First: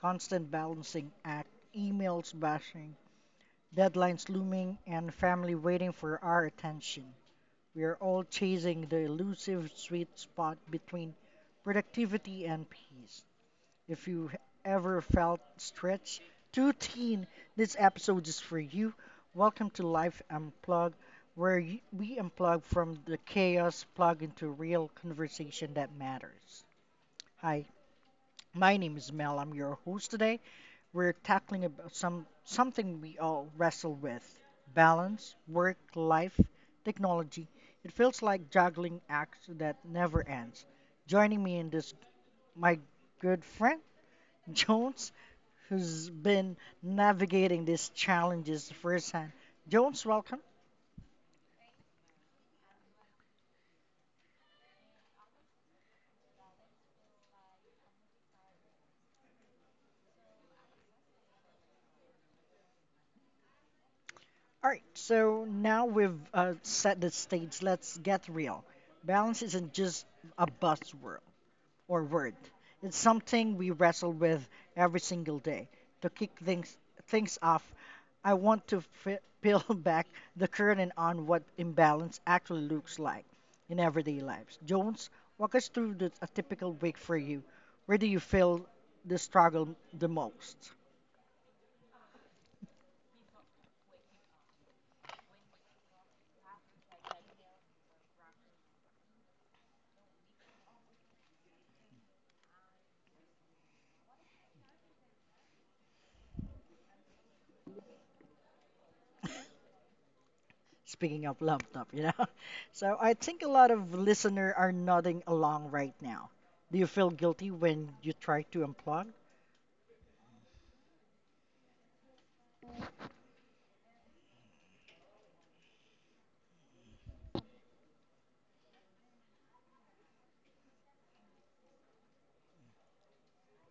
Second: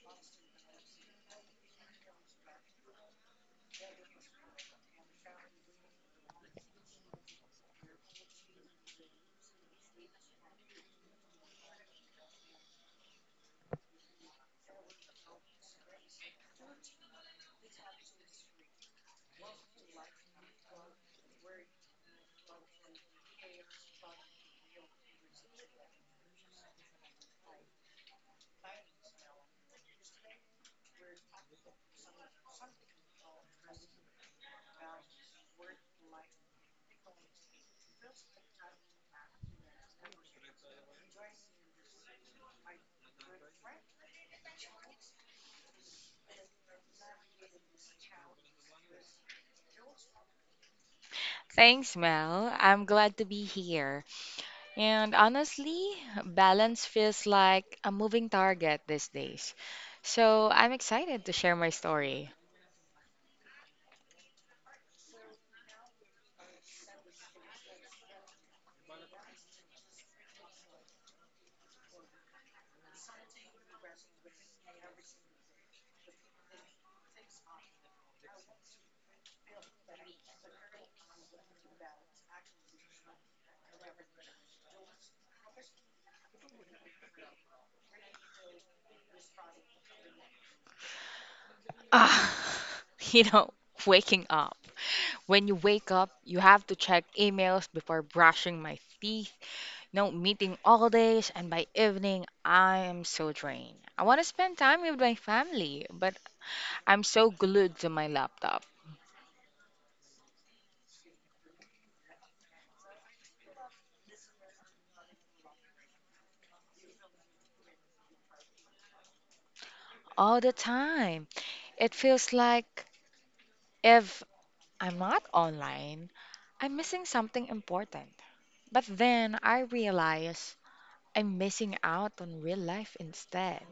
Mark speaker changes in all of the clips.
Speaker 1: constant balancing act, emails bashing, deadlines looming, and family waiting for our attention. We are all chasing the elusive sweet spot between productivity and peace. If you ever felt stretched too thin, this episode is for you. Welcome to Life Unplugged, where we unplug from the chaos, plug into real conversation that matters. Hi, my name is Mel. I'm your host today. We're tackling about something we all wrestle with: balance, work, life, technology. It feels like juggling acts that never ends. Joining me in this, my good friend Jones, who's been navigating these challenges firsthand. Jones, welcome.
Speaker 2: Thanks, Mel. I'm glad to be here. And honestly, balance feels like a moving target these days. So I'm excited to share my story.
Speaker 1: All right, so now we've set the stage. Let's get real. Balance isn't just a buzzword. Or word. It's something we wrestle with every single day. To kick things off, I want to peel back the curtain on what imbalance actually looks like in everyday lives. Jones, walk us through a typical week for you. Where do you feel the struggle the most?
Speaker 2: Ah, you know, waking up. When you wake up, you have to check emails before brushing my teeth. No meeting all days, and by evening, I am so drained. I want to spend time with my family, but I'm so glued to my laptop
Speaker 1: Speaking of laptop. So I think a lot of listener are nodding along right now. Do you feel guilty when you try to unplug?
Speaker 2: all the time. It feels like if I'm not online, I'm missing something important. But then I realize I'm missing out on real life instead.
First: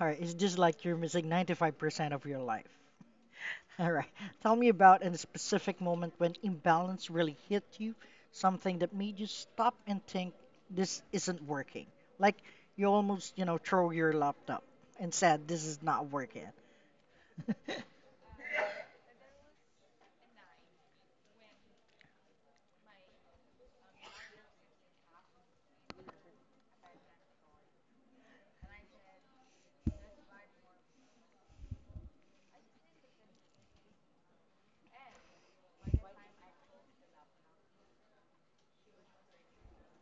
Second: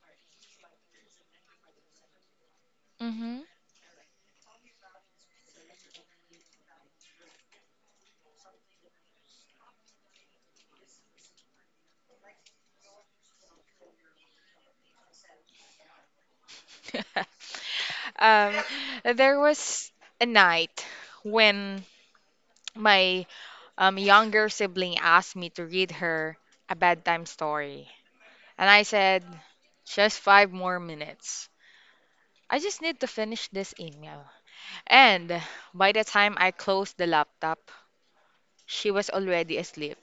Speaker 1: All right, it's just like you're missing 95% of your life.
Speaker 2: hmm
Speaker 1: All right, tell me about a specific moment when imbalance really hit you, something that made you stop and think this isn't working. Like you almost, throw your laptop and said, "This is not working."
Speaker 2: um, there was a night when my younger sibling asked me to read her a bedtime story. And I said, just five more minutes. I just need to finish this email. And by the time I closed the laptop, she was already asleep.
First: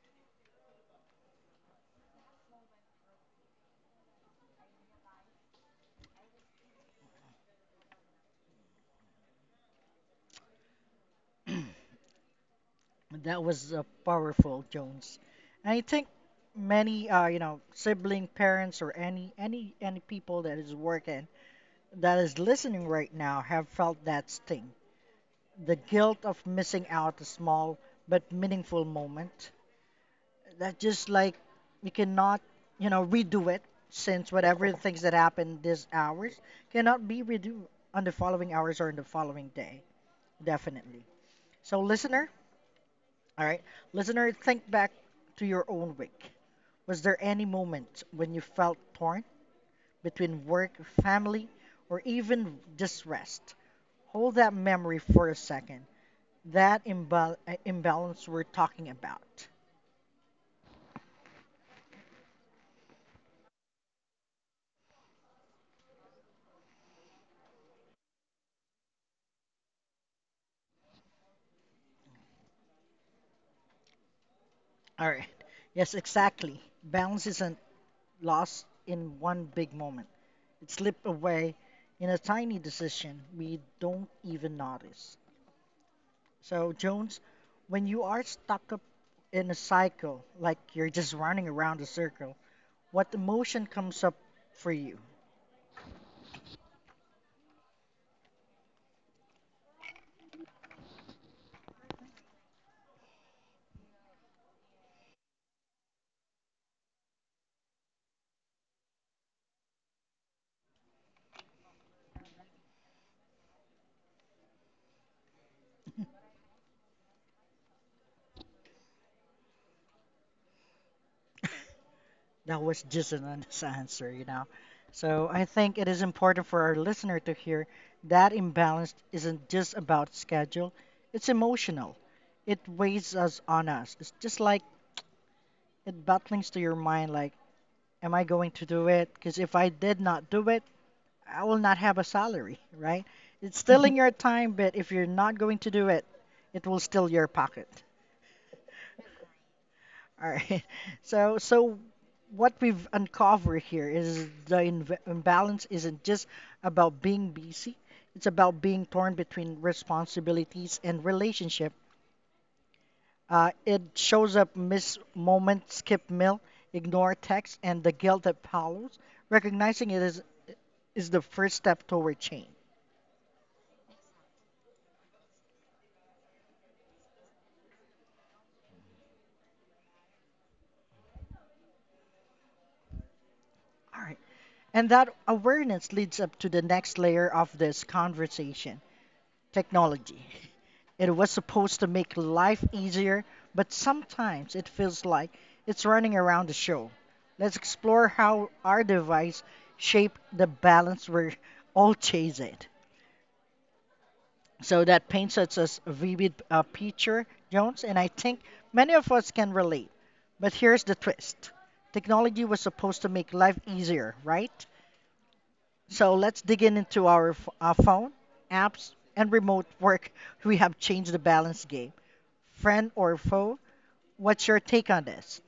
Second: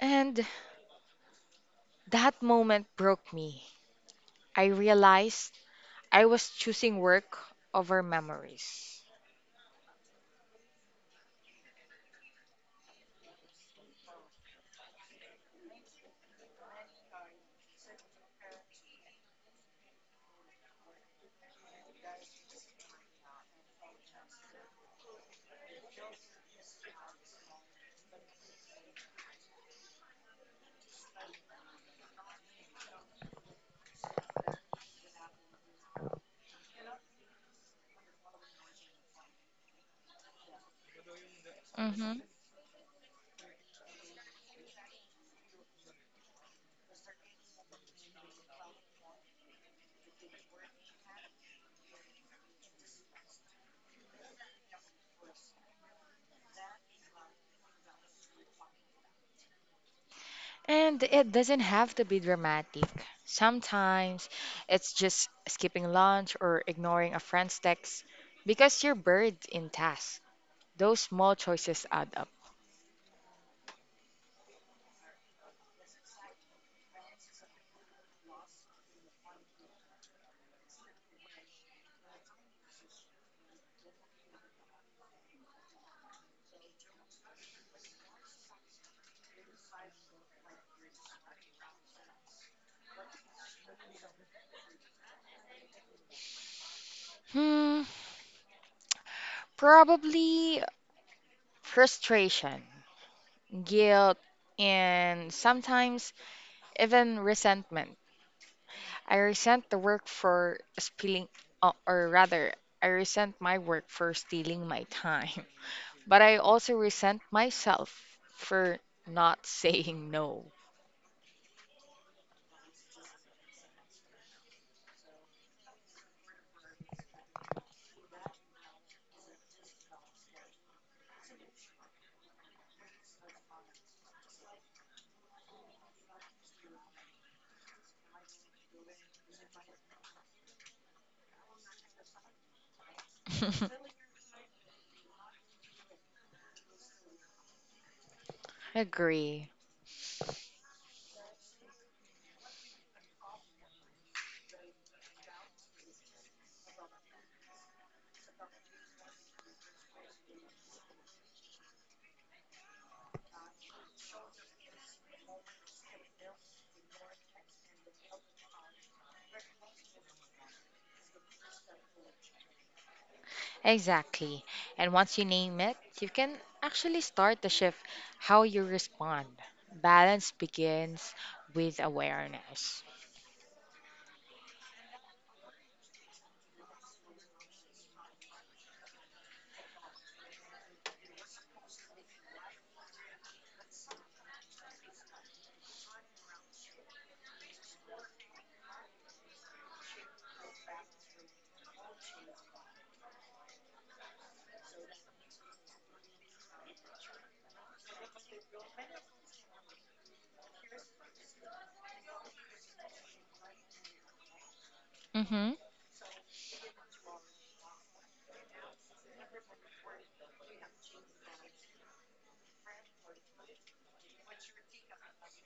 Speaker 2: And that moment broke me. I realized I was choosing work over memories.
Speaker 1: That was powerful, Jones. And I think many, sibling, parents, or any people that is working, that is listening right now, have felt that sting. The guilt of missing out a small but meaningful moment that just like we cannot redo it, since whatever things that happened these hours cannot be redo on the following hours or in the following day, definitely. So
Speaker 2: hmm
Speaker 1: listener, all right, listener, think back to your own week. Was there any moment when you felt torn between work, family, or even just rest? Hold that memory for a second, that imbalance we're talking about.
Speaker 2: And it doesn't have to be dramatic. Sometimes it's just skipping lunch or ignoring a friend's text because you're buried in tasks. Those small choices add up.
Speaker 1: All right. Yes, exactly. Balance isn't lost in one big moment. It slipped away in a tiny decision we don't even notice. So, Jones, when you are stuck up in a cycle, like you're just running around a circle, what emotion comes up for you?
Speaker 2: Hmm, probably frustration, guilt, and sometimes even resentment. I resent the work for spilling, or rather, I resent my work for stealing my time. But I also resent myself for not saying no.
Speaker 1: That was just an honest answer. So I think it is important for our listener to hear that imbalance isn't just about schedule, it's emotional. It weighs us on us. It's just like it butlings to your mind like, am I going to do it? Because if I did not do it, I will not have a salary, right? It's stealing your time, but if you're not going to do it, it will steal your pocket.
Speaker 2: Agree.
Speaker 1: All right. So what we've uncovered here is the inv imbalance isn't just about being busy. It's about being torn between responsibilities and relationship. It shows up miss moment, skip meal, ignore text, and the guilt that follows. Recognizing it is the first step toward change.
Speaker 2: Exactly. And once you name it, you can actually start to shift how you respond. Balance begins with awareness.
Speaker 1: All right. And that awareness leads up to the next layer of this conversation, technology. It was supposed to make life easier, but sometimes it feels like it's running around the show. Let's explore how our device shaped the balance we're all chasing. So that paints us as a vivid picture, Jones, and I think many of us can relate. But here's the twist, technology was supposed to make life easier, right?
Speaker 2: hmm
Speaker 1: So let's dig in into our phone, apps, and remote work. We have changed the balance game. Friend or foe. What's your take on this?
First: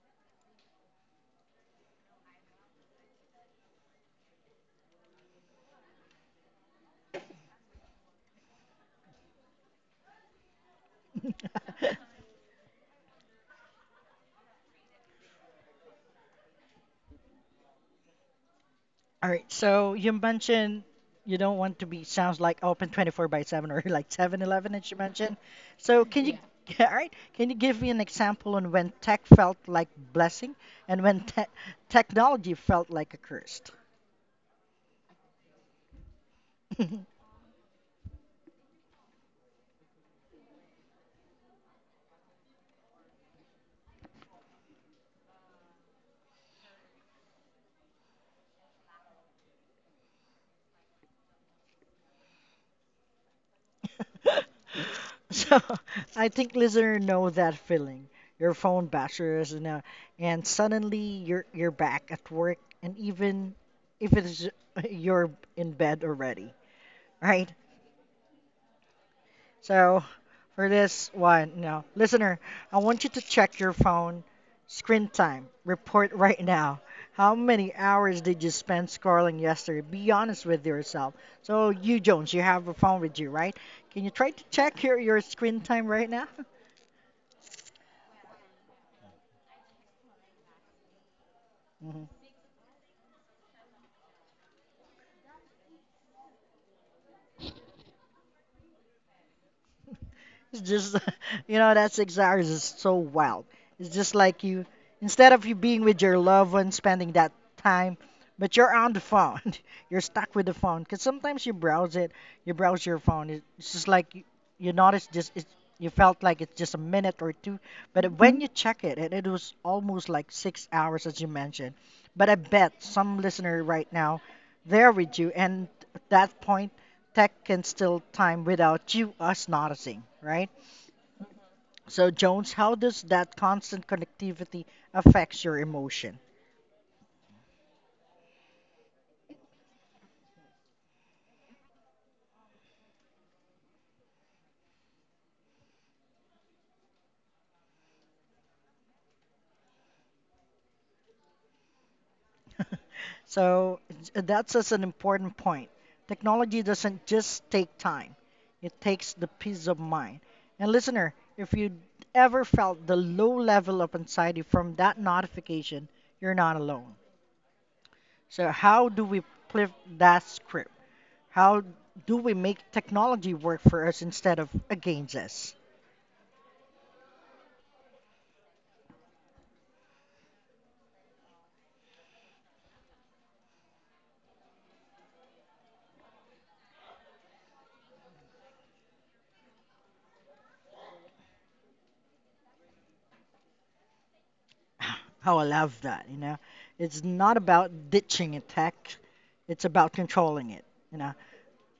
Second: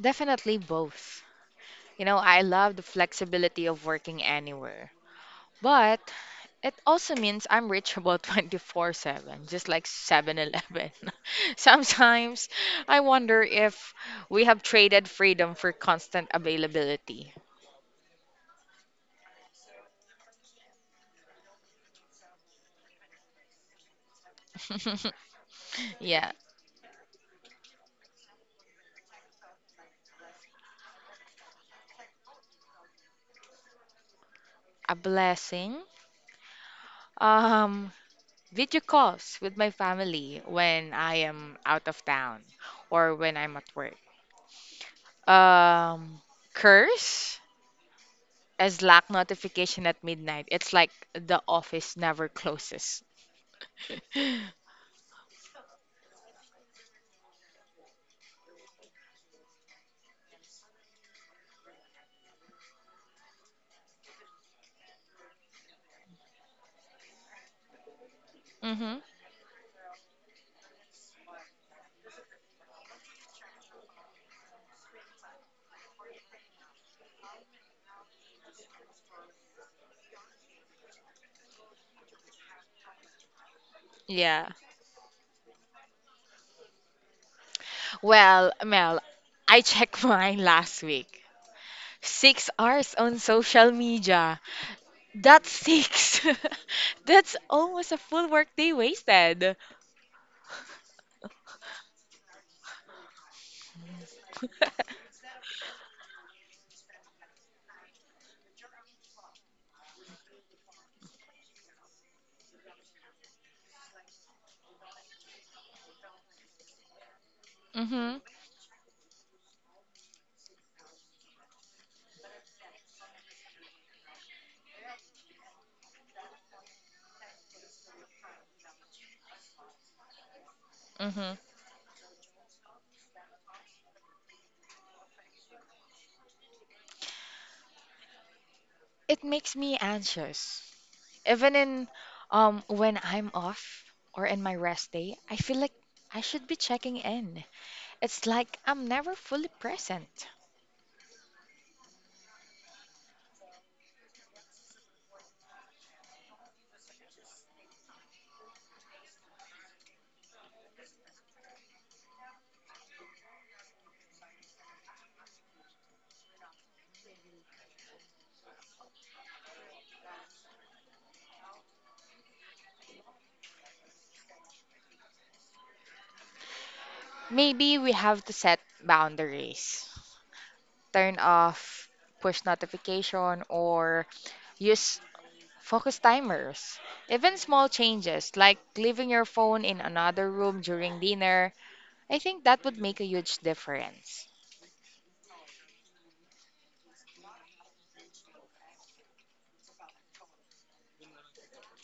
Speaker 2: Definitely both. You know, I love the flexibility of working anywhere. But it also means I'm reachable 24/7, just like 7-Eleven.
Speaker 1: All
Speaker 2: Sometimes I wonder if we have traded freedom for constant availability.
Speaker 1: right. So you mentioned you don't want to be sounds like open 24 by 7 or like 7-Eleven as you mentioned. So can
Speaker 2: Yeah,
Speaker 1: you all right? Can you give me an example on when tech felt like blessing and when technology felt like a curse?
Speaker 2: a blessing. Um, video calls with my family when I am out of town or when I'm at work. Um, curse as Slack notification at midnight. It's like the office never closes.
Speaker 1: So I think listener know that feeling. Your phone bashes and and suddenly you're back at work, and even if it's you're in bed already, right?
Speaker 2: Mm-hmm.
Speaker 1: So for this one, no listener, I want you to check your phone screen time report right now. How many hours did you spend scrolling yesterday? Be honest with yourself. So you, Jones, you have a phone with you, right? Can you try to
Speaker 2: Yeah.
Speaker 1: check your screen time right now?
Speaker 2: Well, Mel, I checked mine last week. 6 hours on social media. That's six. That's almost a full workday wasted.
Speaker 1: It's just, that's exactly just so wild. It's just like you, instead of you being with your loved one, spending that time, but you're on the phone. You're stuck with the phone because sometimes you browse it, you browse your phone. It's just like you notice just it. You felt like it's just a minute or two, but
Speaker 2: Mm-hmm.
Speaker 1: when you check it, and it was almost like 6 hours, as you mentioned. But I bet some listener right now, they're with you, and at that point, tech can still time without you us noticing, right?
Speaker 2: Mm-hmm.
Speaker 1: So, Jones, how does that constant connectivity affects your emotion?
Speaker 2: It makes me anxious. Even in When I'm off or in my rest day, I feel like I should be checking in. It's like I'm never fully present.
Speaker 1: So, that's just an important point. Technology doesn't just take time; it takes the peace of mind. And listener, if you ever felt the low level of anxiety from that notification, you're not alone. So, how do we flip that script? How do we make technology work for us instead of against us?
Speaker 2: Maybe we have to set boundaries, turn off push notification or use focus timers. Even small changes like leaving your phone in another room during dinner, I think that would make a huge difference.
Speaker 1: How I love that. It's not about ditching a tech, it's about controlling it, you know.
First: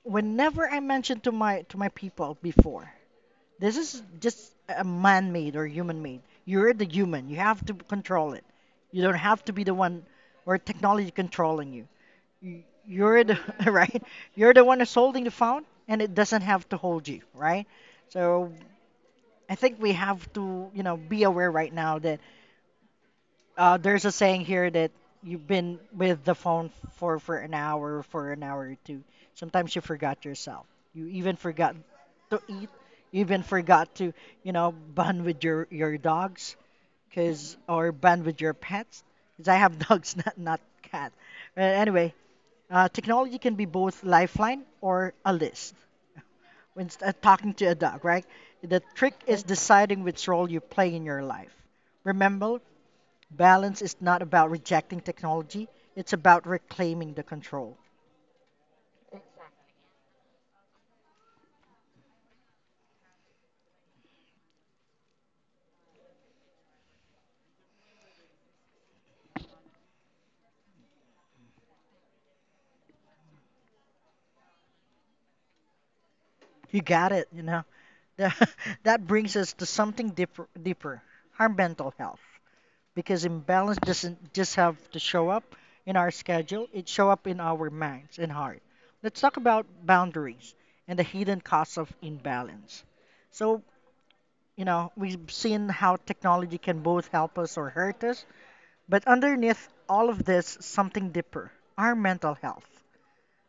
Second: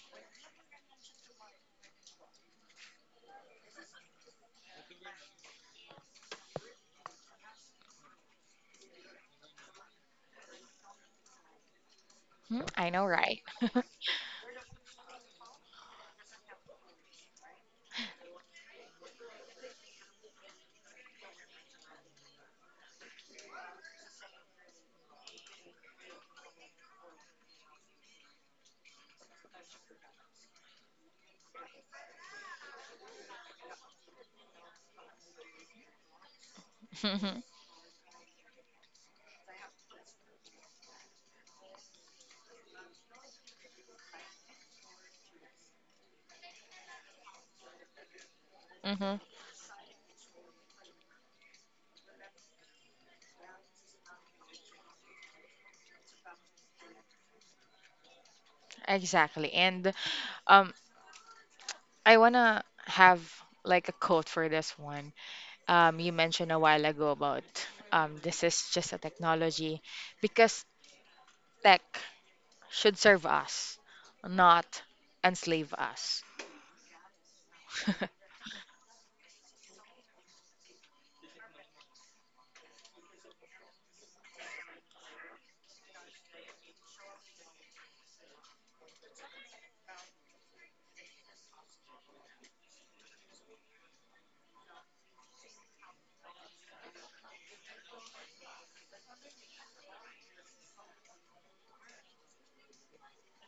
Speaker 1: Whenever I mentioned to my people before, this is just a man-made or human-made. You're the human. You have to control it. You don't have to be the one or technology controlling you.
Speaker 2: Hmm, I know,
Speaker 1: You're the
Speaker 2: right?
Speaker 1: right. You're the one who's holding the phone, and it doesn't have to hold you, right? So I think we have to, be aware right now that there's a saying here that you've been with the phone for an hour, for an hour or two. Sometimes you forgot yourself. You even forgot to eat. You even forgot to, bond with your dogs,
Speaker 2: Mhm,
Speaker 1: cause or bond with your pets. Cause I have dogs, not cat. Anyway, technology can be both lifeline or a list. When talking to a dog, right? The trick
Speaker 2: mhm.
Speaker 1: is deciding which role you play in your life. Remember, balance is not about rejecting technology, it's about reclaiming the control.
Speaker 2: Exactly. And um, I wanna have like a quote for this one. You mentioned a while ago about this is just a technology because tech should serve us, not enslave us.
Speaker 1: You got it. The- that brings us to something deeper, our mental health. Because imbalance doesn't just have to show up in our schedule, it show up in our minds and heart. Let's talk about boundaries and the hidden costs of imbalance. So, we've seen how technology can both help us or hurt us, but underneath all of this, something deeper, our mental health.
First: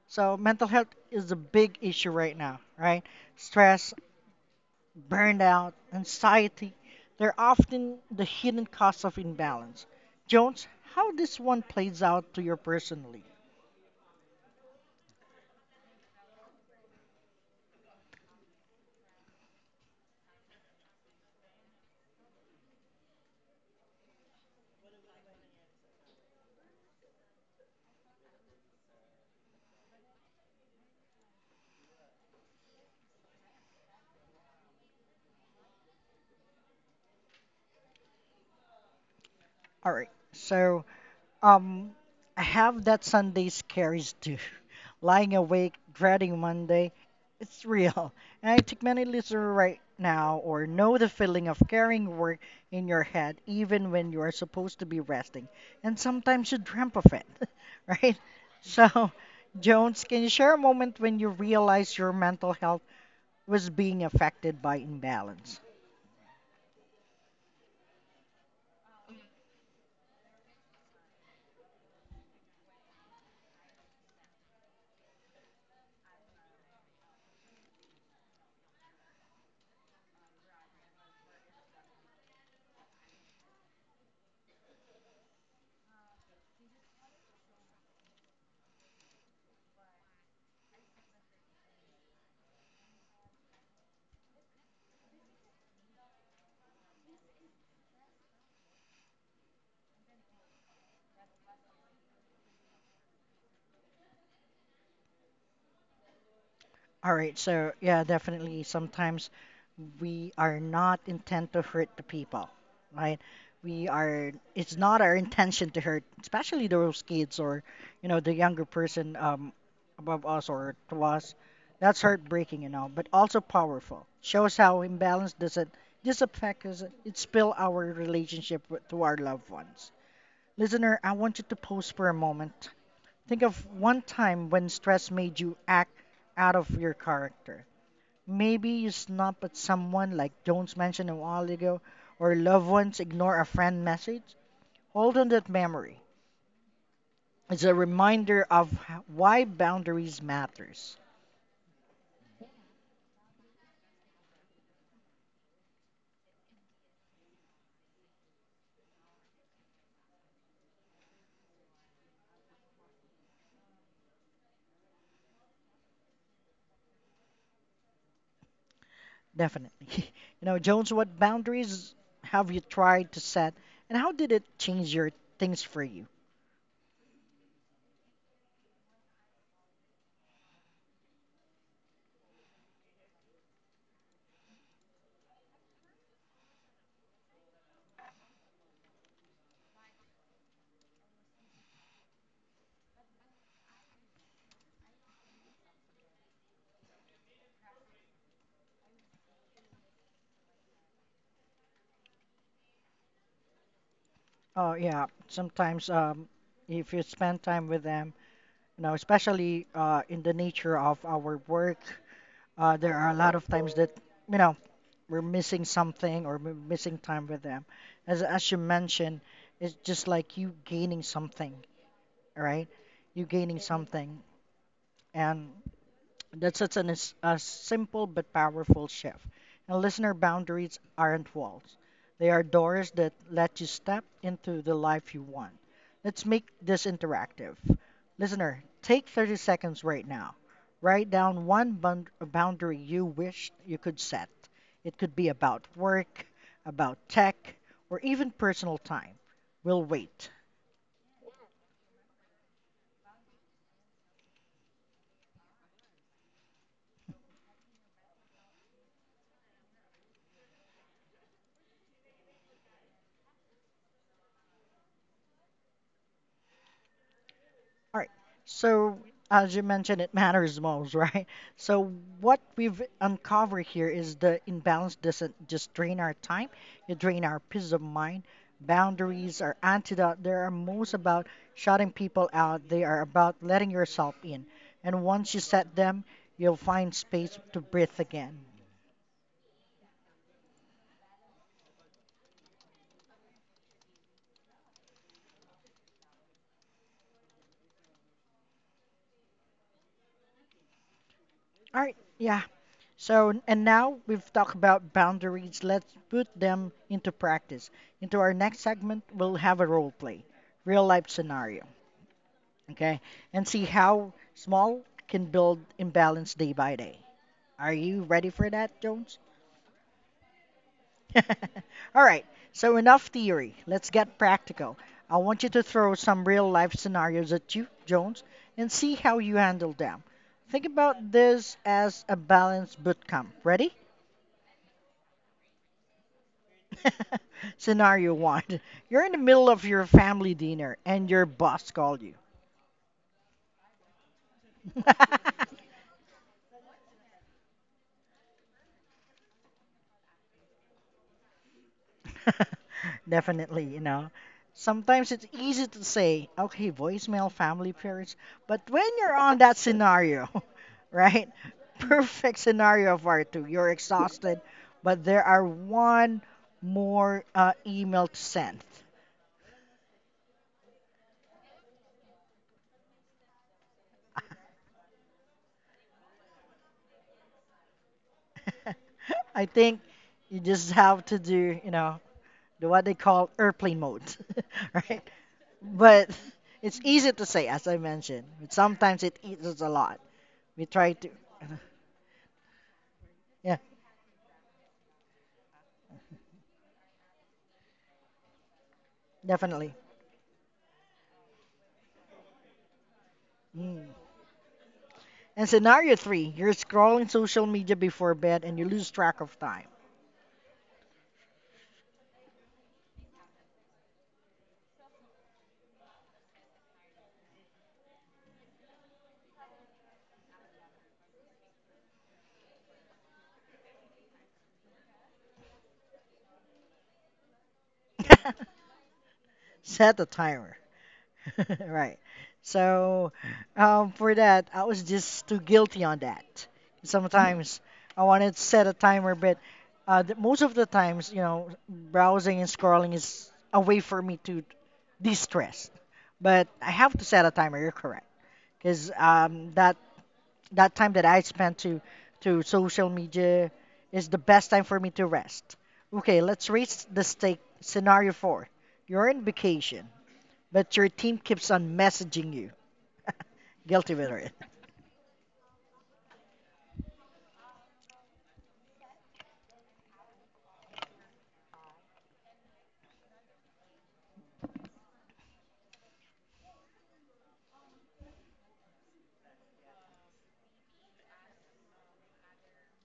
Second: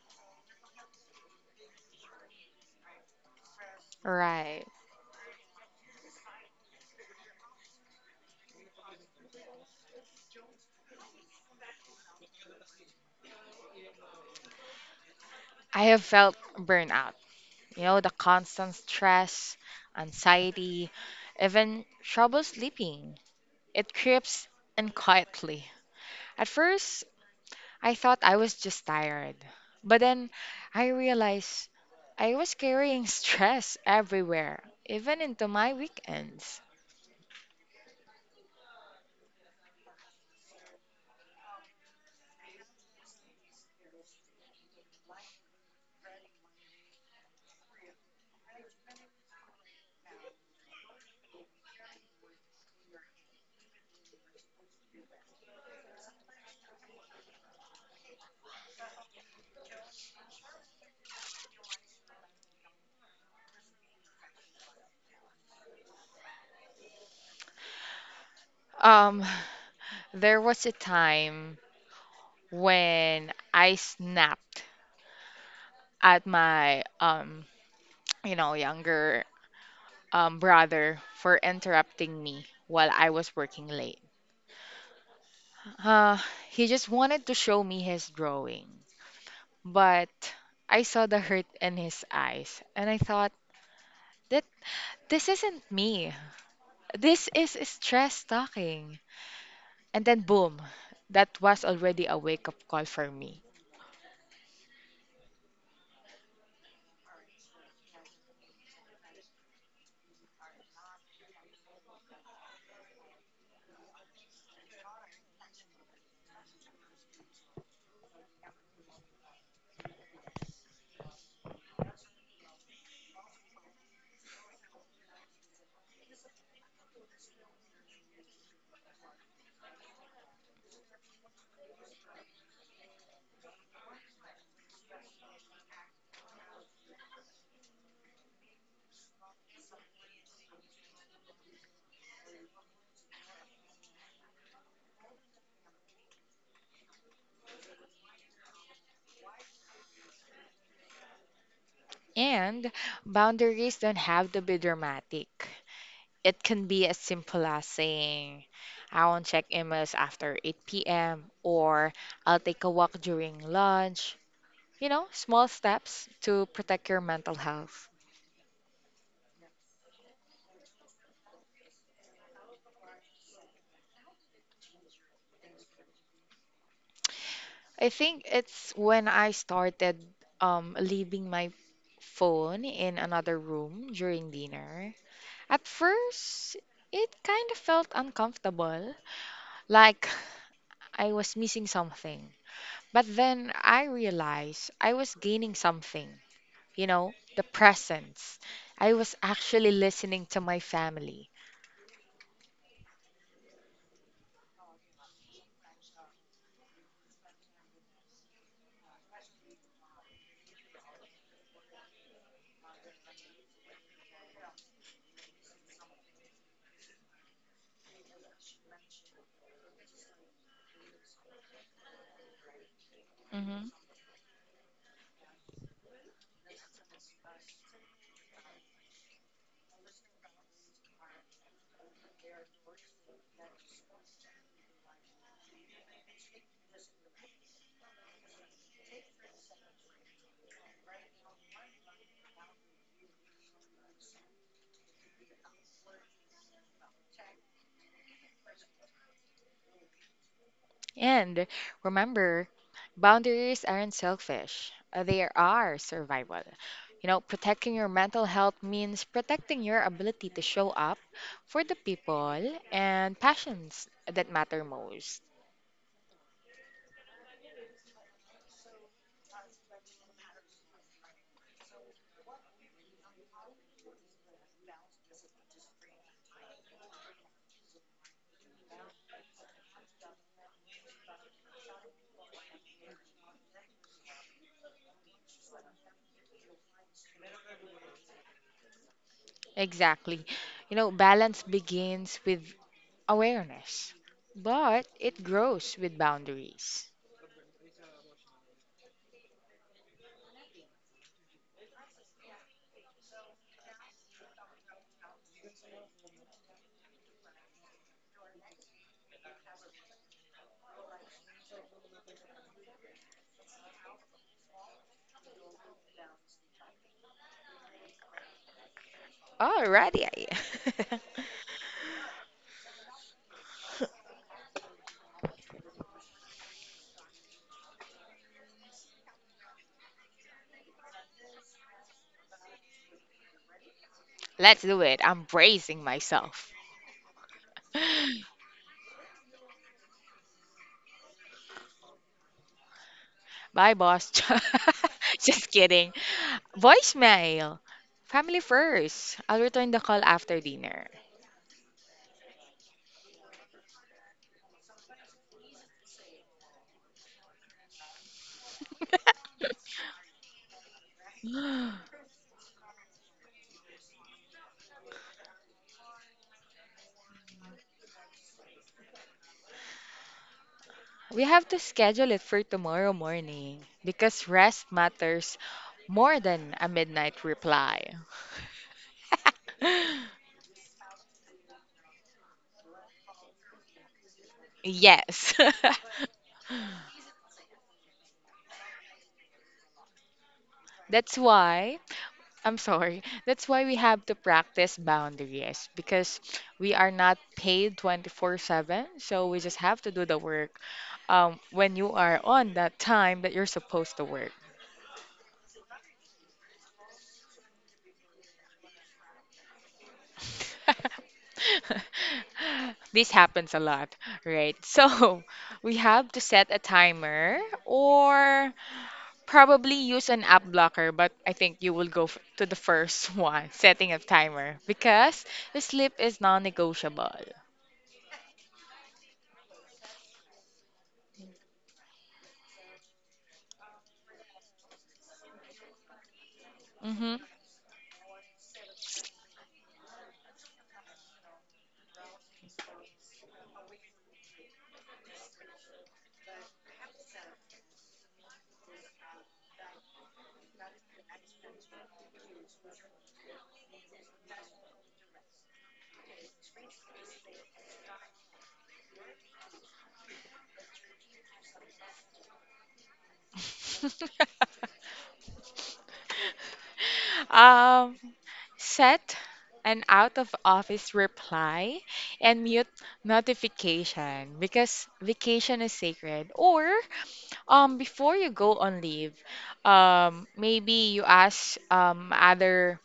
Speaker 1: So mental health is a big issue right now, right? Stress,
Speaker 2: Right.
Speaker 1: burnout, anxiety, they're often the hidden cause of imbalance. Jones, how this one plays out to you personally?
Speaker 2: I have felt burnout. You know, the constant stress, anxiety, even trouble sleeping. It creeps in quietly. At first, I thought I was just tired. But then I realized I was carrying stress everywhere, even into my weekends.
Speaker 1: All right. So Um, I have that Sunday scaries too. Lying awake, dreading Monday. It's real. And I think many listeners right now or know the feeling of carrying work in your head even when you are supposed to be resting. And sometimes you dream of it, right? So, Jones, can you share a moment when you realized your mental health was being affected by imbalance?
Speaker 2: Um, there was a time when I snapped at my you know younger brother for interrupting me while I was working late. Uh, he just wanted to show me his drawing, but I saw the hurt in his eyes and I thought that this isn't me. This is stress talking. And then boom, that was already a wake-up call for me.
Speaker 1: All right, so yeah, definitely. Sometimes we are not intent to hurt the people, right? We are. It's not our intention to hurt, especially those kids or, the younger person above us or to us. That's heartbreaking, but also powerful. Shows how imbalance does it this affect us. It spill our relationship with, to our loved ones. Listener, I want you to pause for a moment. Think of one time when stress made you act out of your character. Maybe you snap at someone like Jones mentioned a while ago, or loved ones ignore a friend message. Hold on that memory. It's a reminder of why boundaries matters.
Speaker 2: And boundaries don't have to be dramatic. It can be as simple as saying, I won't check emails after 8 p.m. or I'll take a walk during lunch. You know, small steps to protect your mental health.
Speaker 1: Definitely. You know, Jones, what boundaries have you tried to set, and how did it change your things for you?
Speaker 2: I think it's when I started leaving my phone in another room during dinner. At first, it kind of felt uncomfortable, like I was missing something. But then I realized I was gaining something, you know, the presence. I was actually listening to my family.
Speaker 1: Oh yeah, sometimes if you spend time with them, especially in the nature of our work, there are a lot of times that you know we're missing something or we're missing time with them. As you mentioned, it's just like you gaining something, right? You gaining
Speaker 2: hmm
Speaker 1: something, and that's such a simple but powerful shift. And listener, boundaries aren't walls, they are doors that let you step into the life you want. Let's make this interactive. Listener, take 30 seconds right now. Write down one boundary you wished you could set. It could be about work, about tech, or even personal time. We'll wait.
Speaker 2: And remember, boundaries aren't selfish, they are survival. You know, protecting your mental health means protecting your ability to show up for the people and passions that matter most.
Speaker 1: All right. So, as you mentioned, it matters most, right? So, what we've uncovered here is the imbalance doesn't just drain our time, it drain our peace of mind. Boundaries are antidote. They are most about shutting people out. They are about letting yourself in. And once you set them, you'll find space to breathe again.
Speaker 2: Exactly. You know, balance begins with awareness, but it grows with boundaries.
Speaker 1: All right. Yeah. So, and now we've talked about boundaries. Let's put them into practice. Into our next segment, we'll have a role play, real life scenario, okay? And see how small can build imbalance day by day. Are you ready for that, Jones?
Speaker 2: Alrighty.
Speaker 1: All right, so enough theory. Let's get practical. I want you to throw some real life scenarios at you, Jones, and see how you handle them. Think about this as a balanced boot camp. Ready?
Speaker 2: Let's do it. I'm bracing myself.
Speaker 1: Scenario one. You're in the middle of your family dinner and your boss called you.
Speaker 2: Bye, boss. Just kidding. Voicemail. Family first. I'll return the call after dinner.
Speaker 1: Definitely, you know. Sometimes it's easy to say, okay, voicemail family first, but when you're on that scenario, right? Perfect scenario for two. You're exhausted, but there are one more email to send.
Speaker 2: We have to schedule it for tomorrow morning because rest matters more than a midnight reply.
Speaker 1: I think you just have to do, you know, the what they call airplane mode, right?
Speaker 2: Yes.
Speaker 1: But it's easy to say, as I mentioned, but sometimes it eats us a lot. We try to,
Speaker 2: That's why— I'm sorry. That's
Speaker 1: yeah,
Speaker 2: why we have to practice boundaries because we are not paid 24/7. So we just
Speaker 1: definitely.
Speaker 2: have to do the work when you are on that time that you're
Speaker 1: Mm.
Speaker 2: supposed to work.
Speaker 1: And scenario three, you're scrolling social media before bed and you lose track of time.
Speaker 2: This happens a lot, right? So we have to set a timer or probably use an app blocker, but I think you will go to the first one, setting a timer, because the sleep is non-negotiable.
Speaker 1: Set a timer. Right. So, for that, I was just too guilty on that.
Speaker 2: Mm-hmm.
Speaker 1: Sometimes I wanted to set a timer, but most of the times, you know, browsing and scrolling is a way for me to de-stress. But I have to set a timer. You're correct, because that that time that I spent to social media is the best time for me to rest. Okay, let's raise the stake. Scenario four: you're in vacation but your team keeps on messaging you. Guilty with it.
Speaker 2: Um, set an out of office reply and mute notification because vacation is sacred. Or before you go on leave, maybe you ask other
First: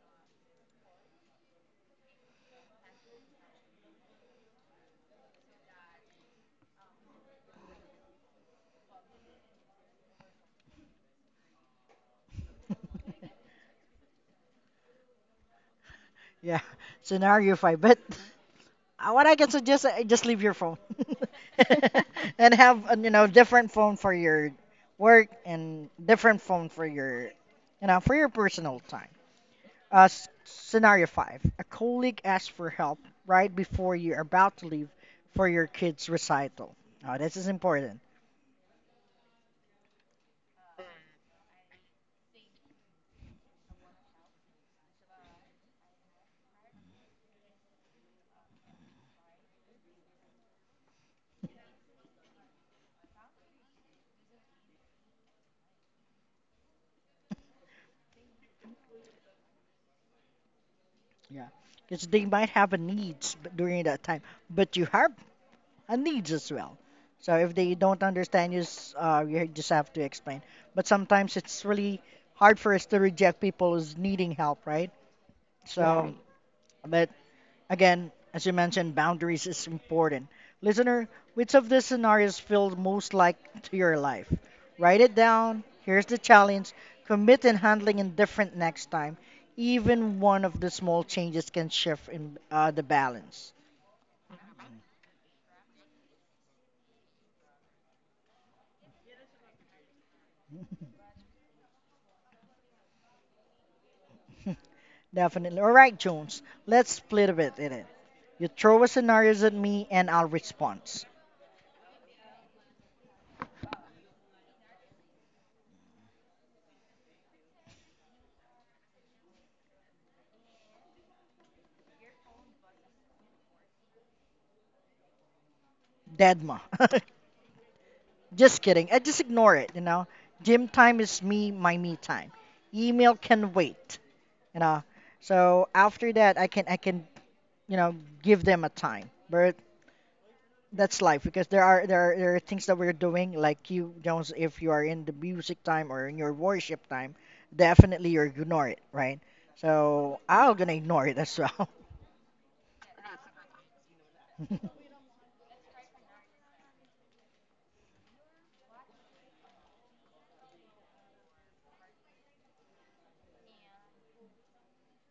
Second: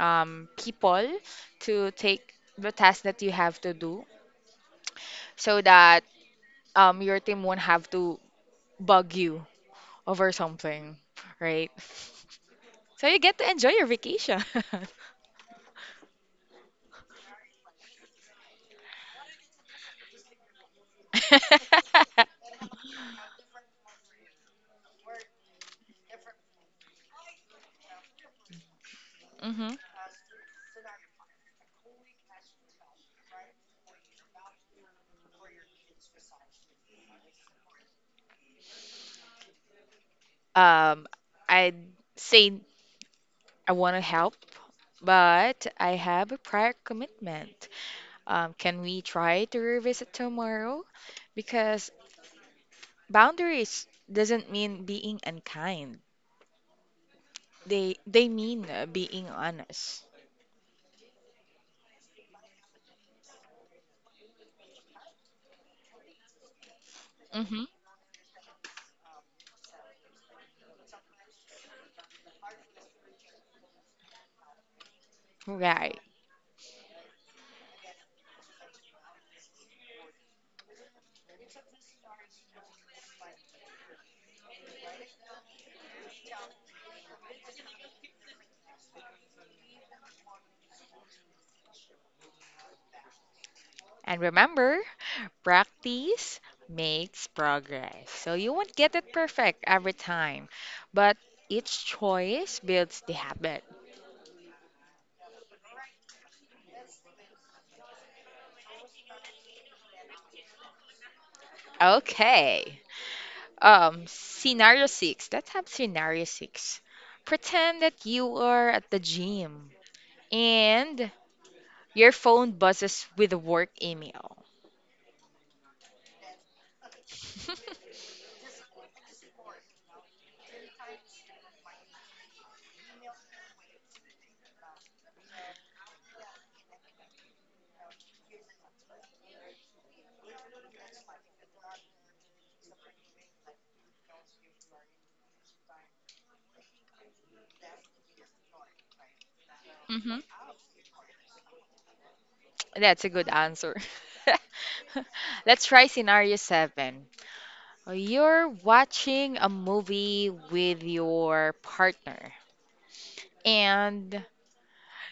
Speaker 2: people to take the task that you have to do so that your team won't have to bug you over something, right? So you get to enjoy your vacation.
Speaker 1: Yeah, scenario five. But what I can suggest, just leave your phone and have you know different phone for your work and different phone for your you know for your personal time.
Speaker 2: hmm
Speaker 1: Scenario five: a colleague asks for help right before you're about to leave for your kid's recital. Oh, this is important.
Speaker 2: Um, I'd say I want to help, but I have a prior commitment. Can we try to revisit tomorrow? Because boundaries doesn't mean being unkind. They mean being honest.
Speaker 1: Yeah, because they might have a during that time, but you have and needs as well. So if
Speaker 2: Mm-hmm.
Speaker 1: they don't understand, you just have to explain. But sometimes it's really hard for us to reject people who's needing help, right? So,
Speaker 2: Right.
Speaker 1: right, but again, as you mentioned, boundaries is important. Listener, which of these scenarios feels most like to your life? Write it down. Here's the challenge. Commit in handling indifferent next time. Even one of the small changes can shift in the balance.
Speaker 2: And remember, practice makes progress. So you won't get it perfect every time, but each choice builds the habit.
Speaker 1: Definitely. All right, Jones. Let's split a bit in it. You throw a scenarios at me and I'll respond.
Speaker 2: Okay. Scenario six. Let's have scenario six. Pretend that you are at the gym and your phone buzzes with a work email.
Speaker 1: Deadma. Just kidding. I just ignore it, you know. Gym time is me, my me time. Email can wait, you know. So after that I can, you know, give them a time. But that's life because there are things that we're doing like you Jones, if you are in the music time or in your worship time, definitely you ignore it, right? So
Speaker 2: hmm
Speaker 1: I'm gonna ignore it as well.
Speaker 2: That's a good answer. Let's try scenario seven. You're watching a movie with your partner and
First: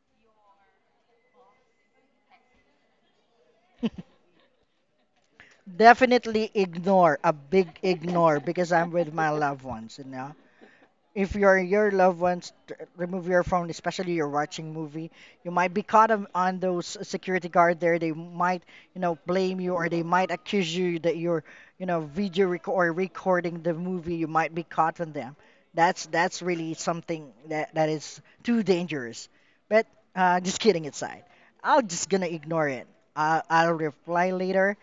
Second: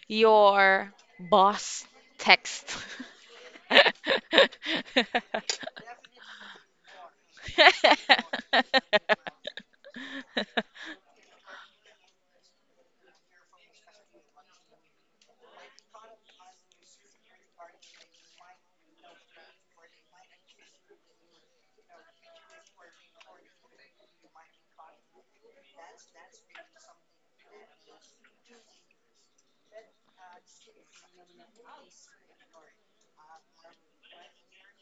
Speaker 2: your boss text.
Speaker 1: Definitely ignore, a big ignore, because I'm with my loved ones, you know. If your your remove your phone, especially you're watching movie, you might be caught on those security guard there. They might, you know, blame you or they might accuse you that you're, you know, video rec- or recording the movie. You might be caught on them. That's really something that that is too dangerous. But just kidding aside, I'm just gonna ignore it. I'll reply later.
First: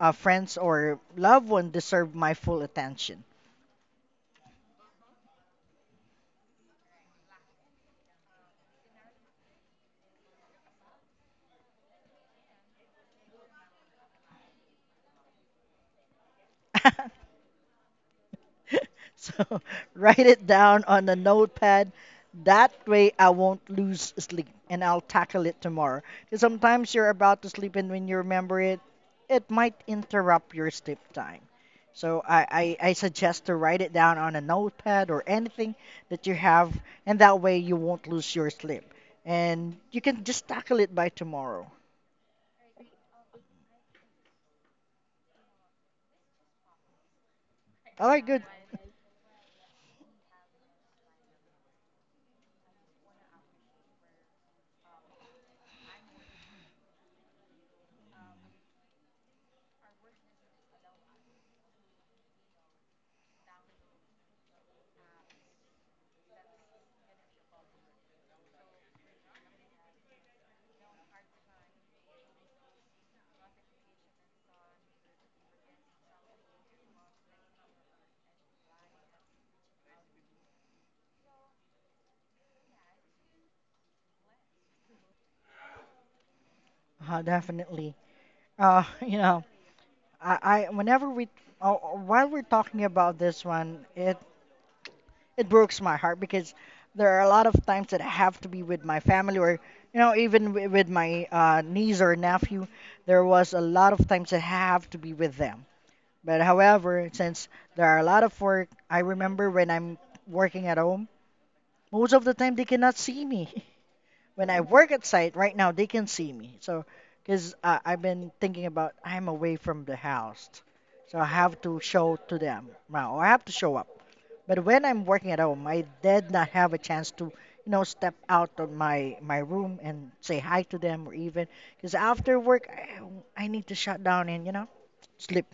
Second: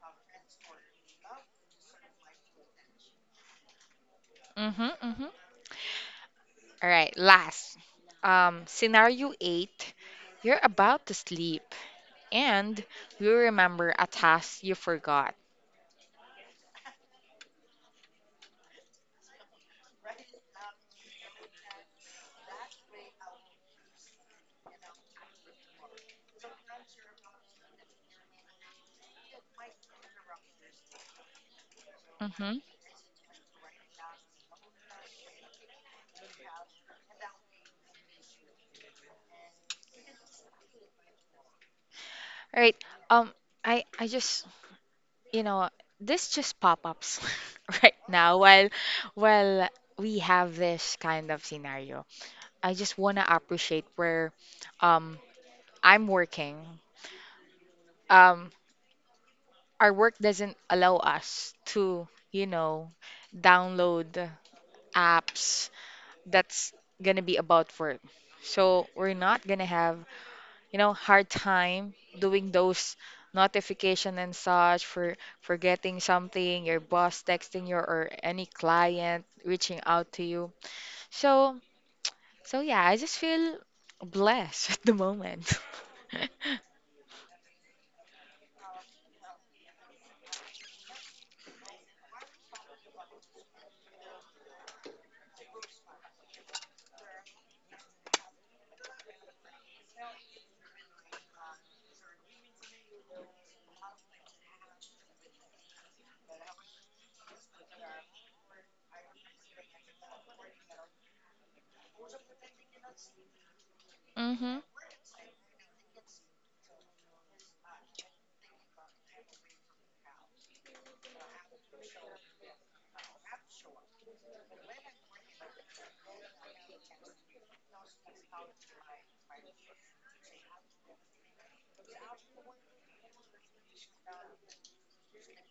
Speaker 1: Friends or loved one deserve my full attention.
Speaker 2: Mhm, mhm. All right, last. Scenario eight, you're about to sleep and you remember a task you forgot.
Speaker 1: So write it down on a notepad. That way I won't lose sleep and I'll tackle it tomorrow. 'Cause sometimes you're about to sleep and when you remember it, it might interrupt your sleep time. So
Speaker 2: Mm-hmm.
Speaker 1: I suggest to write it down on a notepad or anything that you have and that way you won't lose your sleep. And you can just tackle it by tomorrow.
Speaker 2: All right. Um, I just you know, this just pop-ups right
Speaker 1: All right,
Speaker 2: now
Speaker 1: good.
Speaker 2: while we have this kind of scenario. I just want to appreciate where um I'm working. Um, our work doesn't allow us to, you know, download apps that's gonna be about work. So we're not gonna have you know, hard time doing those notification and such for forgetting something, your boss texting you or any client reaching out to you. So, so yeah, I just feel blessed at the moment.
Speaker 1: Definitely. You know, I whenever we while we're talking about this one, it breaks my heart because there are a lot of times that I have to be with my family or you know even with my niece or nephew. There was a lot of times that I have to be with them. But however, since there are a lot of work, I remember when I'm working at home, most of the time they cannot see me. When
Speaker 2: Mm-hmm.
Speaker 1: I work at site right now, they can see me. So, because I've been thinking about I'm away from the house, so I have to show to them now, or I have to show up. But when I'm working at home, I did not have a chance to, you know, step out of my my room and say hi to them, or even because after work, I need to shut down and you know, sleep.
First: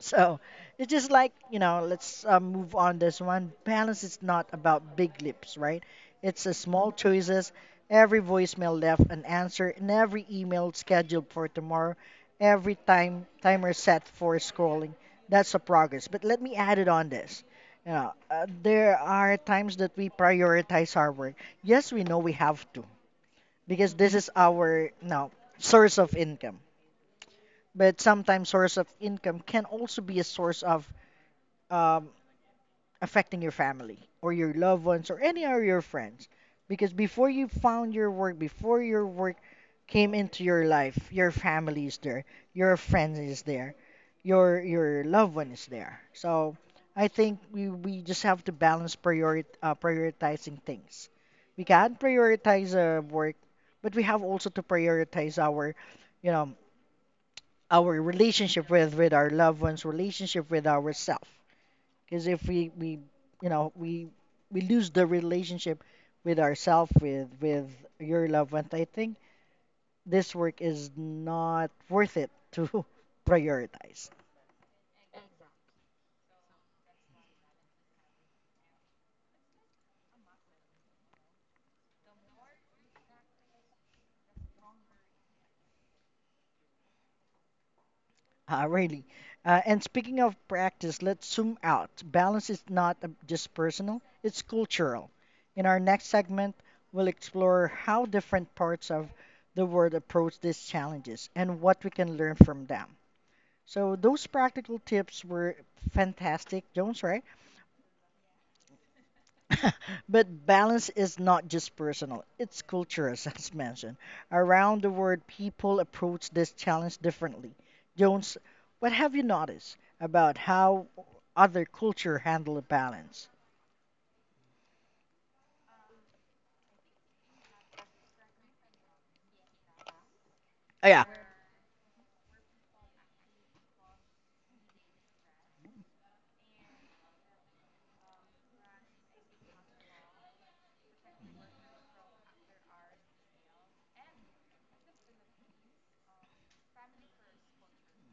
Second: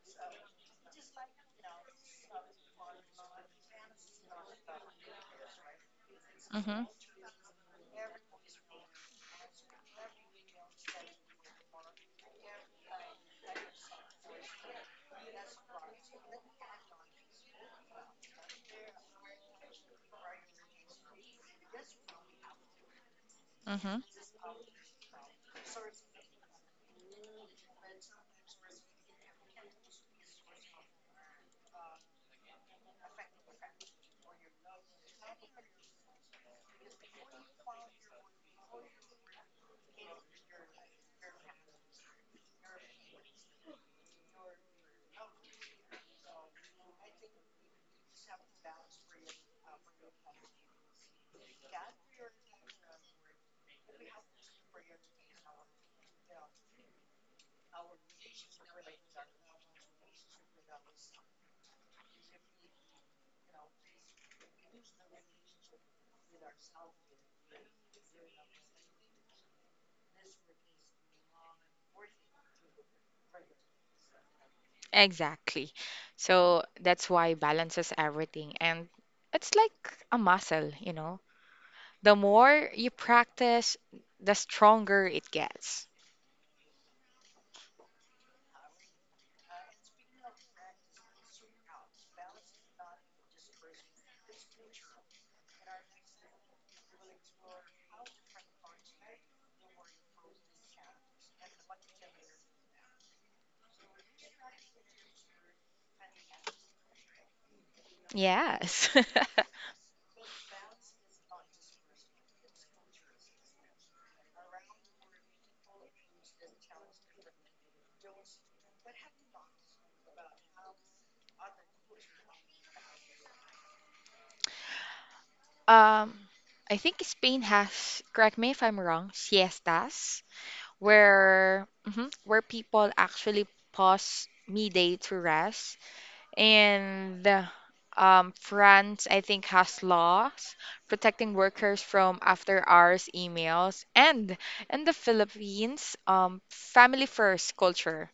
Speaker 1: So it's just like, you know, let's move on this one. Balance is not about big leaps, right? It's a
Speaker 2: Mm-hmm.
Speaker 1: small choices. Every voicemail left an answer, and every email scheduled for tomorrow, every time timer set for scrolling. That's a progress. But let me add it on this. You know, there are times that we prioritize our work. Yes, we know we have to because
Speaker 2: Mm-hmm.
Speaker 1: this is our, you know, source of income. But sometimes source of income can also be a source of um, affecting your family or your loved ones or any of your friends. Because before you found your work, before your work came into your life, your family is there, your friends is there, your loved one is there. So I think we just have to balance prioritizing things. We can prioritize work, but we have also to prioritize our, you know, our relationship with our loved ones, relationship with ourselves. Because if we, we you know we lose the relationship with ourselves with your loved ones, I think this work is not worth it to prioritize.
Speaker 2: Exactly. So that's why balances everything. And it's like a muscle, you know. The more you practice, the stronger it gets.
Speaker 1: Really. And speaking of practice, let's zoom out. Balance is not just personal; it's cultural. In our next segment, we'll explore how different parts of the world approach these challenges and what we can learn from them. So those practical tips were fantastic, Jones, right.
Speaker 2: Yes.
Speaker 1: But balance is not just personal, it's cultural, as I mentioned. Around the world, people approach this challenge differently. Jones, what have you noticed about how other culture handle balance?
Speaker 2: Um, I think Spain has, correct me if I'm wrong, siestas
Speaker 1: Oh, yeah.
Speaker 2: where mhm, where people actually pause midday to rest. And France, I think, has laws protecting workers from after hours emails. And in the Philippines, family first culture.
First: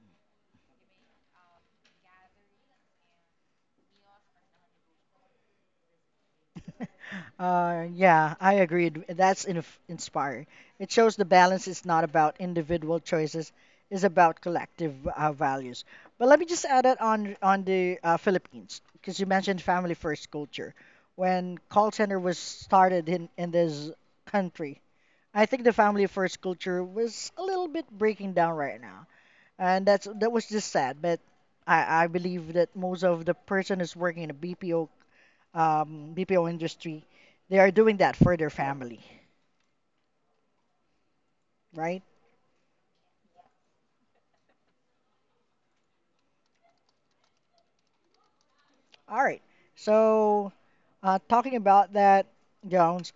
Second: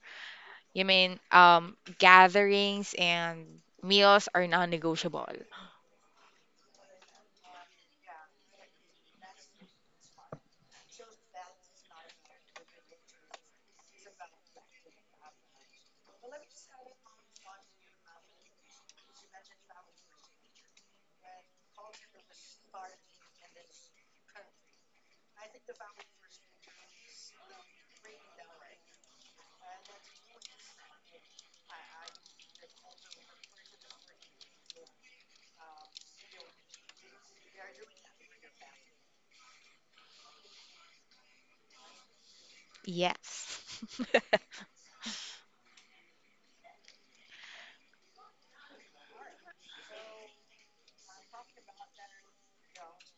Speaker 2: You mean gatherings and meals are non-negotiable.
Speaker 1: Yeah, I agreed. That's in inspire. It shows the balance is not about individual choices, it's about collective values. But let me just add it on the Philippines because you mentioned family first culture. When call center was started in this country, I think the family first culture was a little bit breaking down right now, and that was just sad. But I believe that most of the person who's working in a BPO industry, they are doing that for their family, right?
Speaker 2: Yes.
Speaker 1: All right. So, talking about that, Jones,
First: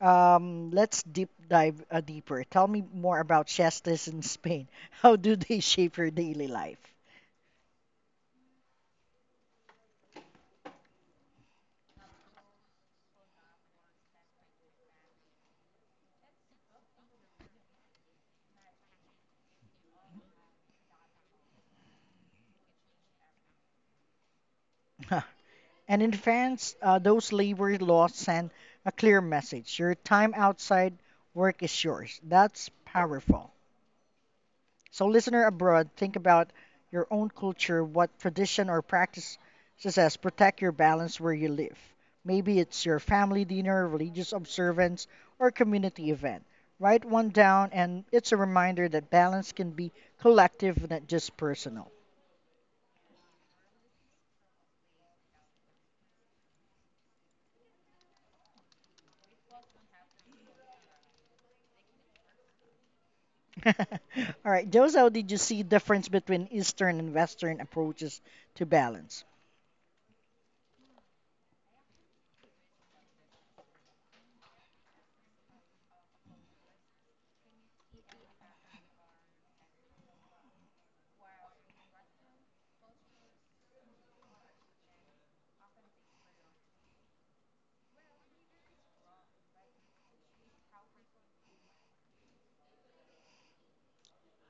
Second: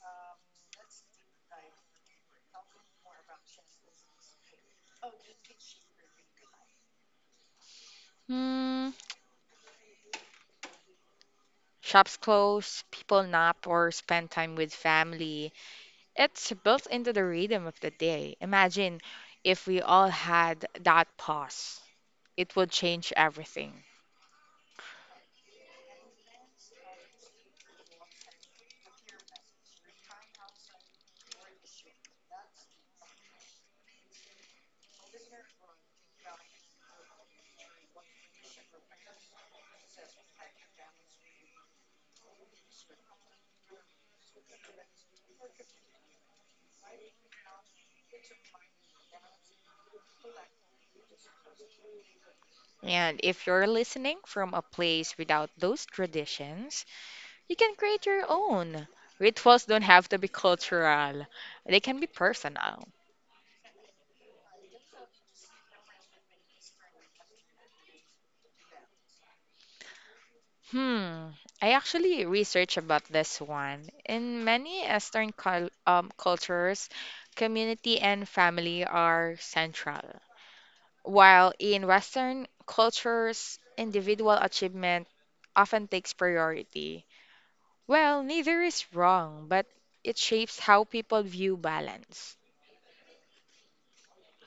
Speaker 1: let's deep dive deeper. Tell me more about siestas in Spain. How do they shape your daily life?
Speaker 2: Hmm. Shops close, people nap or spend time with family. It's built into the rhythm of the day. Imagine if we all had that pause, it would change everything.
Speaker 1: And in France, those labor laws send a clear message. Your time outside work is yours. That's powerful. So, listener abroad, think about your own culture, what tradition or practice as protect your balance where you live. Maybe it's your family dinner, religious observance, or community event. Write one down, and it's a reminder that balance can be collective, not just personal.
Speaker 2: And if you're listening from a place without those traditions, you can create your own. Rituals don't have to be cultural, they can be personal.
Speaker 1: All right, Jose, how did you see difference between Eastern and Western approaches to balance?
Speaker 2: Hmm. I actually researched about this one. In many Eastern cultures, community and family are central, while in Western cultures, individual achievement often takes priority. Well, neither is wrong, but it shapes how people view balance.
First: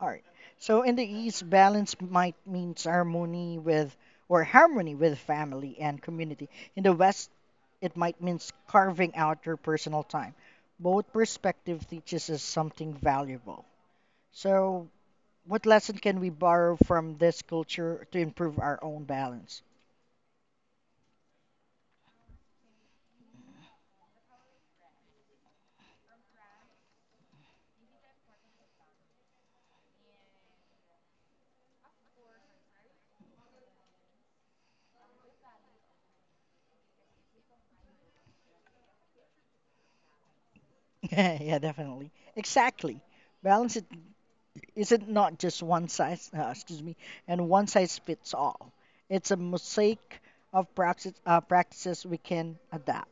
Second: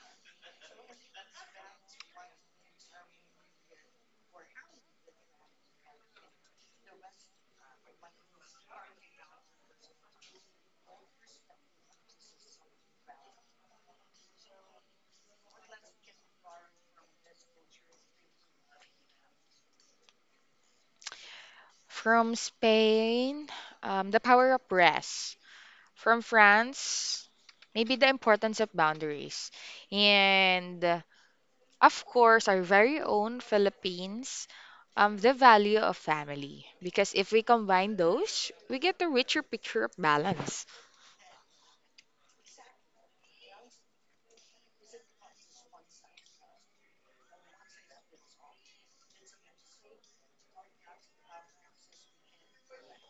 Speaker 1: All right. So in the East, balance might means harmony with or harmony with family and community. In the West, it might means carving out your personal time. Both perspective teaches us something valuable. So what lesson can we borrow from this culture to improve our own balance?
Speaker 2: From Spain, the power of rest. From France, maybe the importance of boundaries. And of course, our very own Philippines, the value of family. Because if we combine those, we get a richer picture of balance.
Speaker 1: Yeah, definitely. Exactly. Balance it is it not just one size, excuse me, and one size fits all? It's a mosaic of practices we can adapt.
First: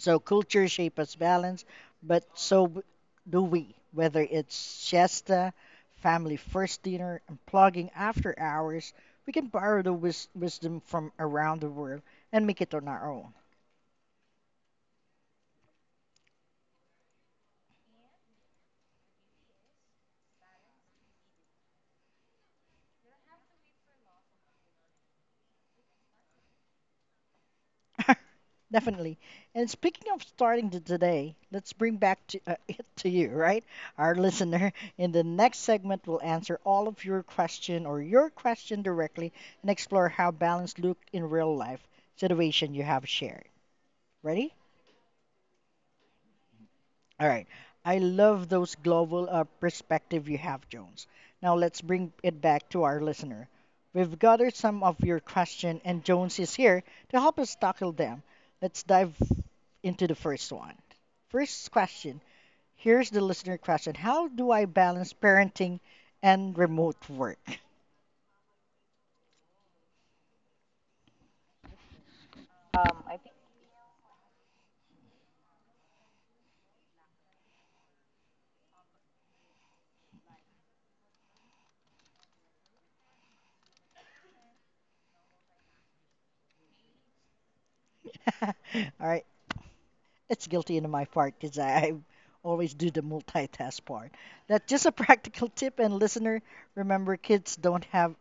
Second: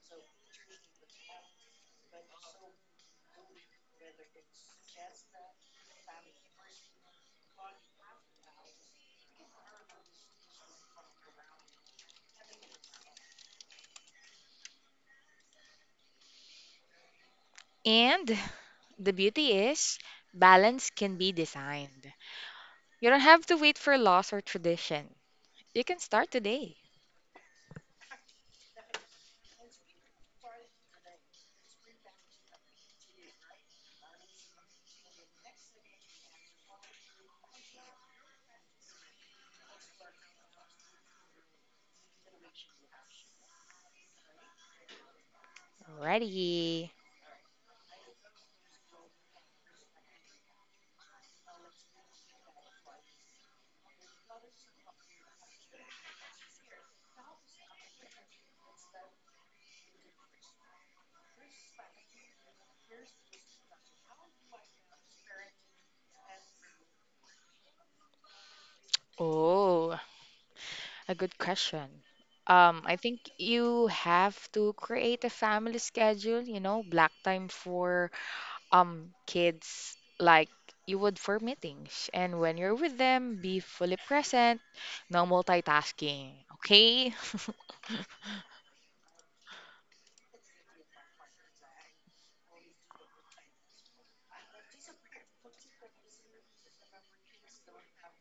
Speaker 1: So culture shape us balance, but so b- do we, whether it's siesta, family first dinner, and plugging after hours, we can borrow the wisdom from around the world and make it on our own.
Speaker 2: And the beauty is, balance can be designed. You don't have to wait for laws or tradition. You can start today.
Speaker 1: Definitely. And speaking of starting to today, let's bring back to, it to you, right? Our listener. In the next segment, we'll answer all of your question or your question directly and explore how balance looked in real life situation you have shared. Ready?
Speaker 2: Alrighty.
Speaker 1: All right. I love those global perspective you have, Jones. Now let's bring it back to our listener. We've gathered some of your question, and Jones is here to help us tackle them. Let's dive into the first one. First question. Here's the listener question. How do I balance parenting and remote work?
Speaker 2: Oh, a good question. I
Speaker 1: I
Speaker 2: think
Speaker 1: think
Speaker 2: you have to create a family schedule, you know, block time for kids like you would for meetings. And when you're with them, be fully present, no multitasking, okay?
Speaker 1: All right, it's guilty into my part because I always do the multitask part. That's just a practical tip, and listener, remember, kids don't have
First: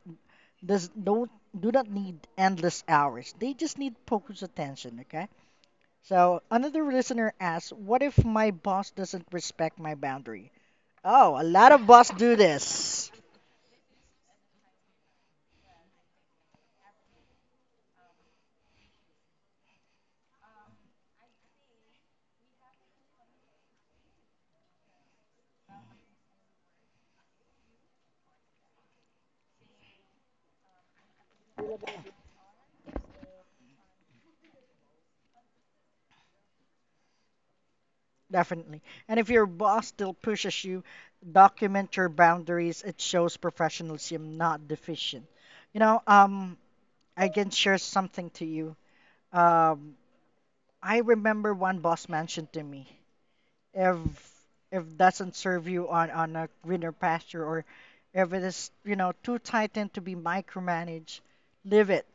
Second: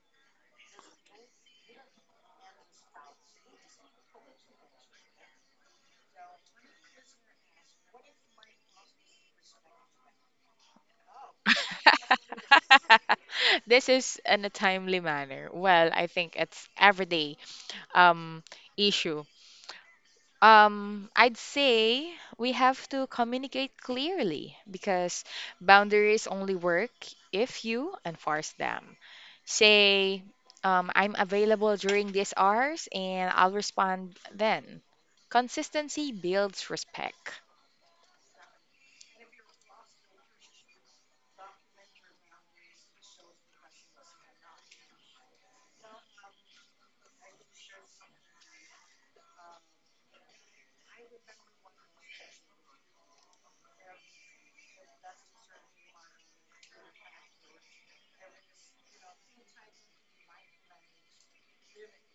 Speaker 1: does don't do not need endless hours. They just need focused attention. Okay. So another listener asks, "What if my boss doesn't respect my boundary?" Oh, a lot of boss do this.
Speaker 2: This is in a timely manner. Well, I think it's everyday um issue. I'd say we have to communicate clearly because boundaries only work if you enforce them. Say, I'm available during these hours and I'll respond then. Consistency builds respect.
Speaker 1: Definitely. And if your boss still pushes you, document your boundaries. It shows professionalism, not deficient. You know, I can share something to you. Um, I remember one boss mentioned to me if doesn't serve you on a greener pasture or if it is you know too tight and to be micromanaged leave it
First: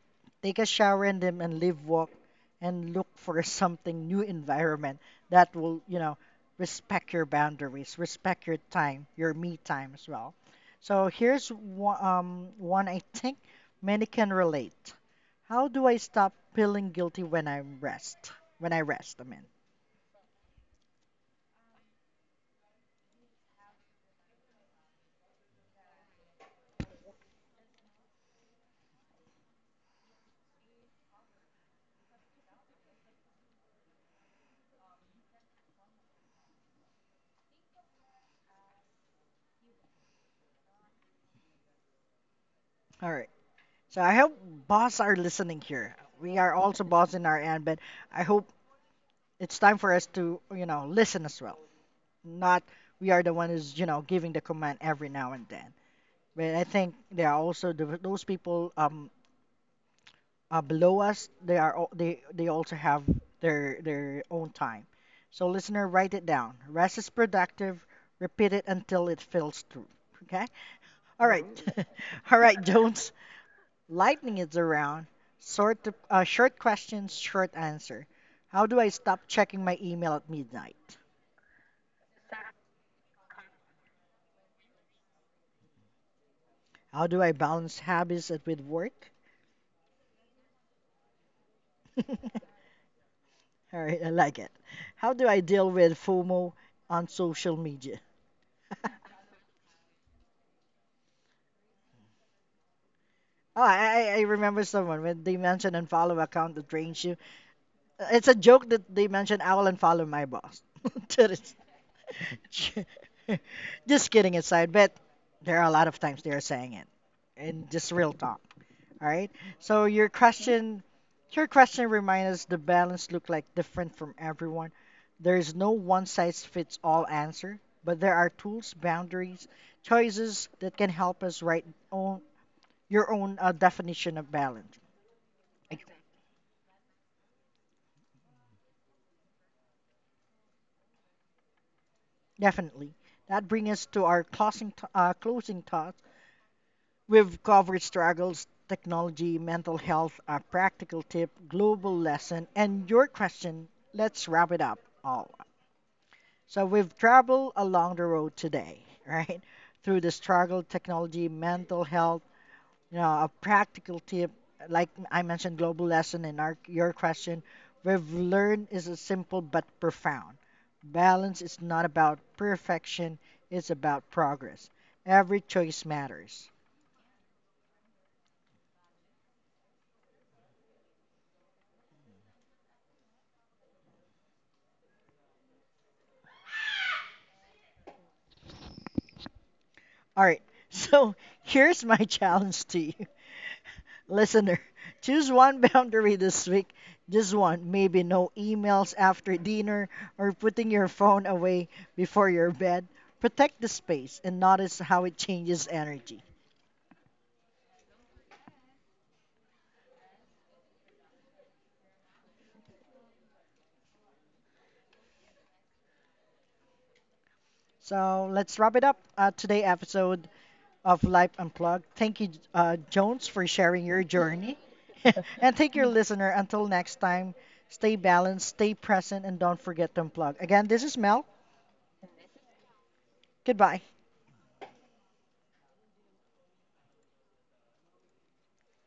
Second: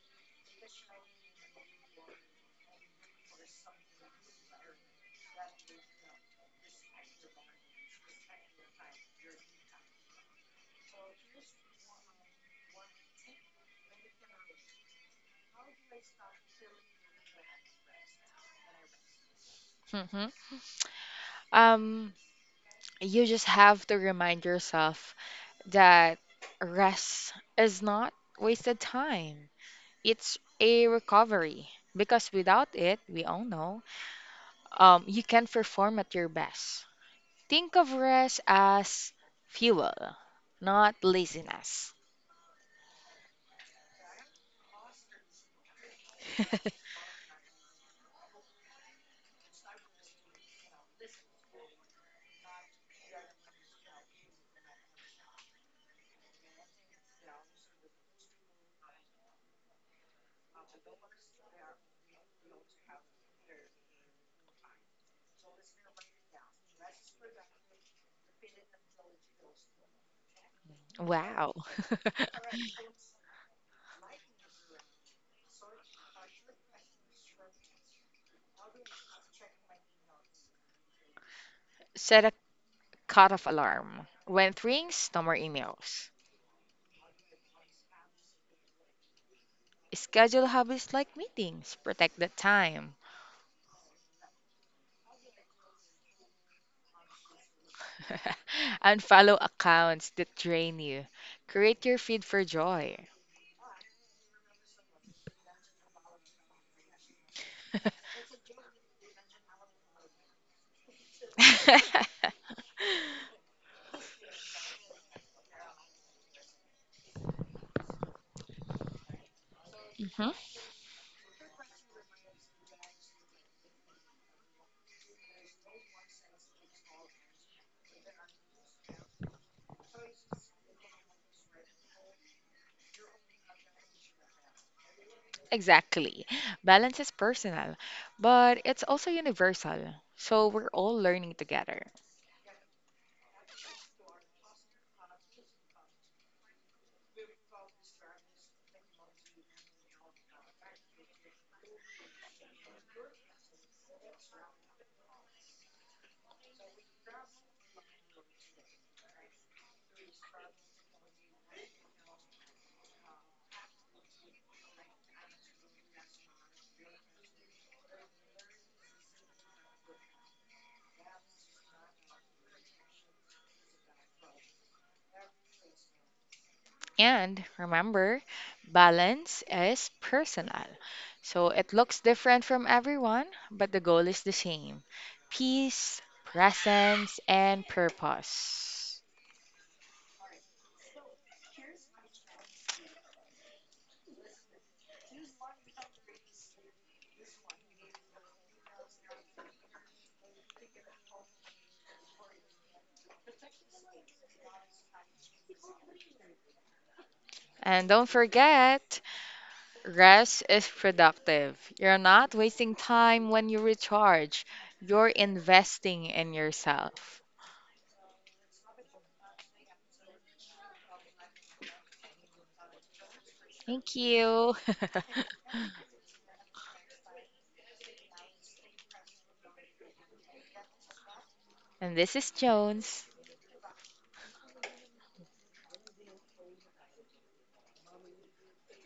Speaker 1: take a shower in them and live walk and look for something new environment that will you know respect your boundaries respect your time your me time as well. So here's one I think many can relate. How do I stop feeling guilty when I rest, I mean.
Speaker 2: Mhm. Um, you just have to remind yourself that rest is not wasted time. It's a recovery because without it, we all know you can perform at your best. Think of rest as fuel, not laziness.
Speaker 1: All right. So I hope boss are listening here. We are also boss in our end, but I hope it's time for us to, you know, listen as well. Not we are the one who's, you know, giving the command every now and then. But I think there are also those people below us. They also have their own time. So listener, write it down. Rest is productive. Repeat it until it feels true. Okay. All right.
Speaker 2: Wow.
Speaker 1: All right, Jones. Lightning is around. Short, short questions, short answer. How do I stop checking my email at midnight?
Speaker 2: Set a cutoff alarm. When it rings, no more emails.
Speaker 1: How do I balance with work?
Speaker 2: Schedule hobbies like meetings. Protect the time.
Speaker 1: All right, I like it. How do I deal with FOMO on social media?
Speaker 2: Unfollow accounts that drain you. Create your feed for joy.
Speaker 1: Oh, I remember someone when they mentioned unfollow account that drains you. It's a joke that they mentioned I will unfollow my boss. That is- just kidding aside, but there are a lot of times they are saying it, and just real talk. All right. So
Speaker 2: Mhm.
Speaker 1: your question reminds us the balance look like different from everyone. There is no one size fits all answer, but there are tools, boundaries, choices that can help us write own your own definition of balance. Like,
Speaker 2: Exactly. Balance is personal, but it's also universal. So we're all learning together.
Speaker 1: definitely. That brings us to our closing thoughts. We've covered struggles, technology, mental health, a practical tip, global lesson, and your question. Let's wrap it up all. So we've traveled along the road today, right? Through the struggle, technology, mental health, you know, a practical tip, like I mentioned, global lesson in our your question, we've learned is a simple but profound. Balance is not about perfection, it's about progress. Every choice matters.
Speaker 2: And remember, balance is personal. So it looks different from everyone, but the goal is the same: peace, presence, and purpose.
Speaker 1: All right. So here's my challenge to you. Listener, choose one boundary this week. Just one. Maybe no emails after dinner or putting your phone away before your bed. Protect the space and notice how it changes energy.
Speaker 2: And don't forget, rest is productive. You're not wasting time when you recharge, you're investing in yourself.
Speaker 1: So let's wrap it up today episode of Life Unplugged. Thank you, Jones, for sharing
Speaker 2: Thank
Speaker 1: your
Speaker 2: you.
Speaker 1: journey. And thank your listener. Until next time, stay balanced, stay present, and don't forget to unplug. Again, this is Mel.
Speaker 2: and this is Jones.
Speaker 1: Goodbye.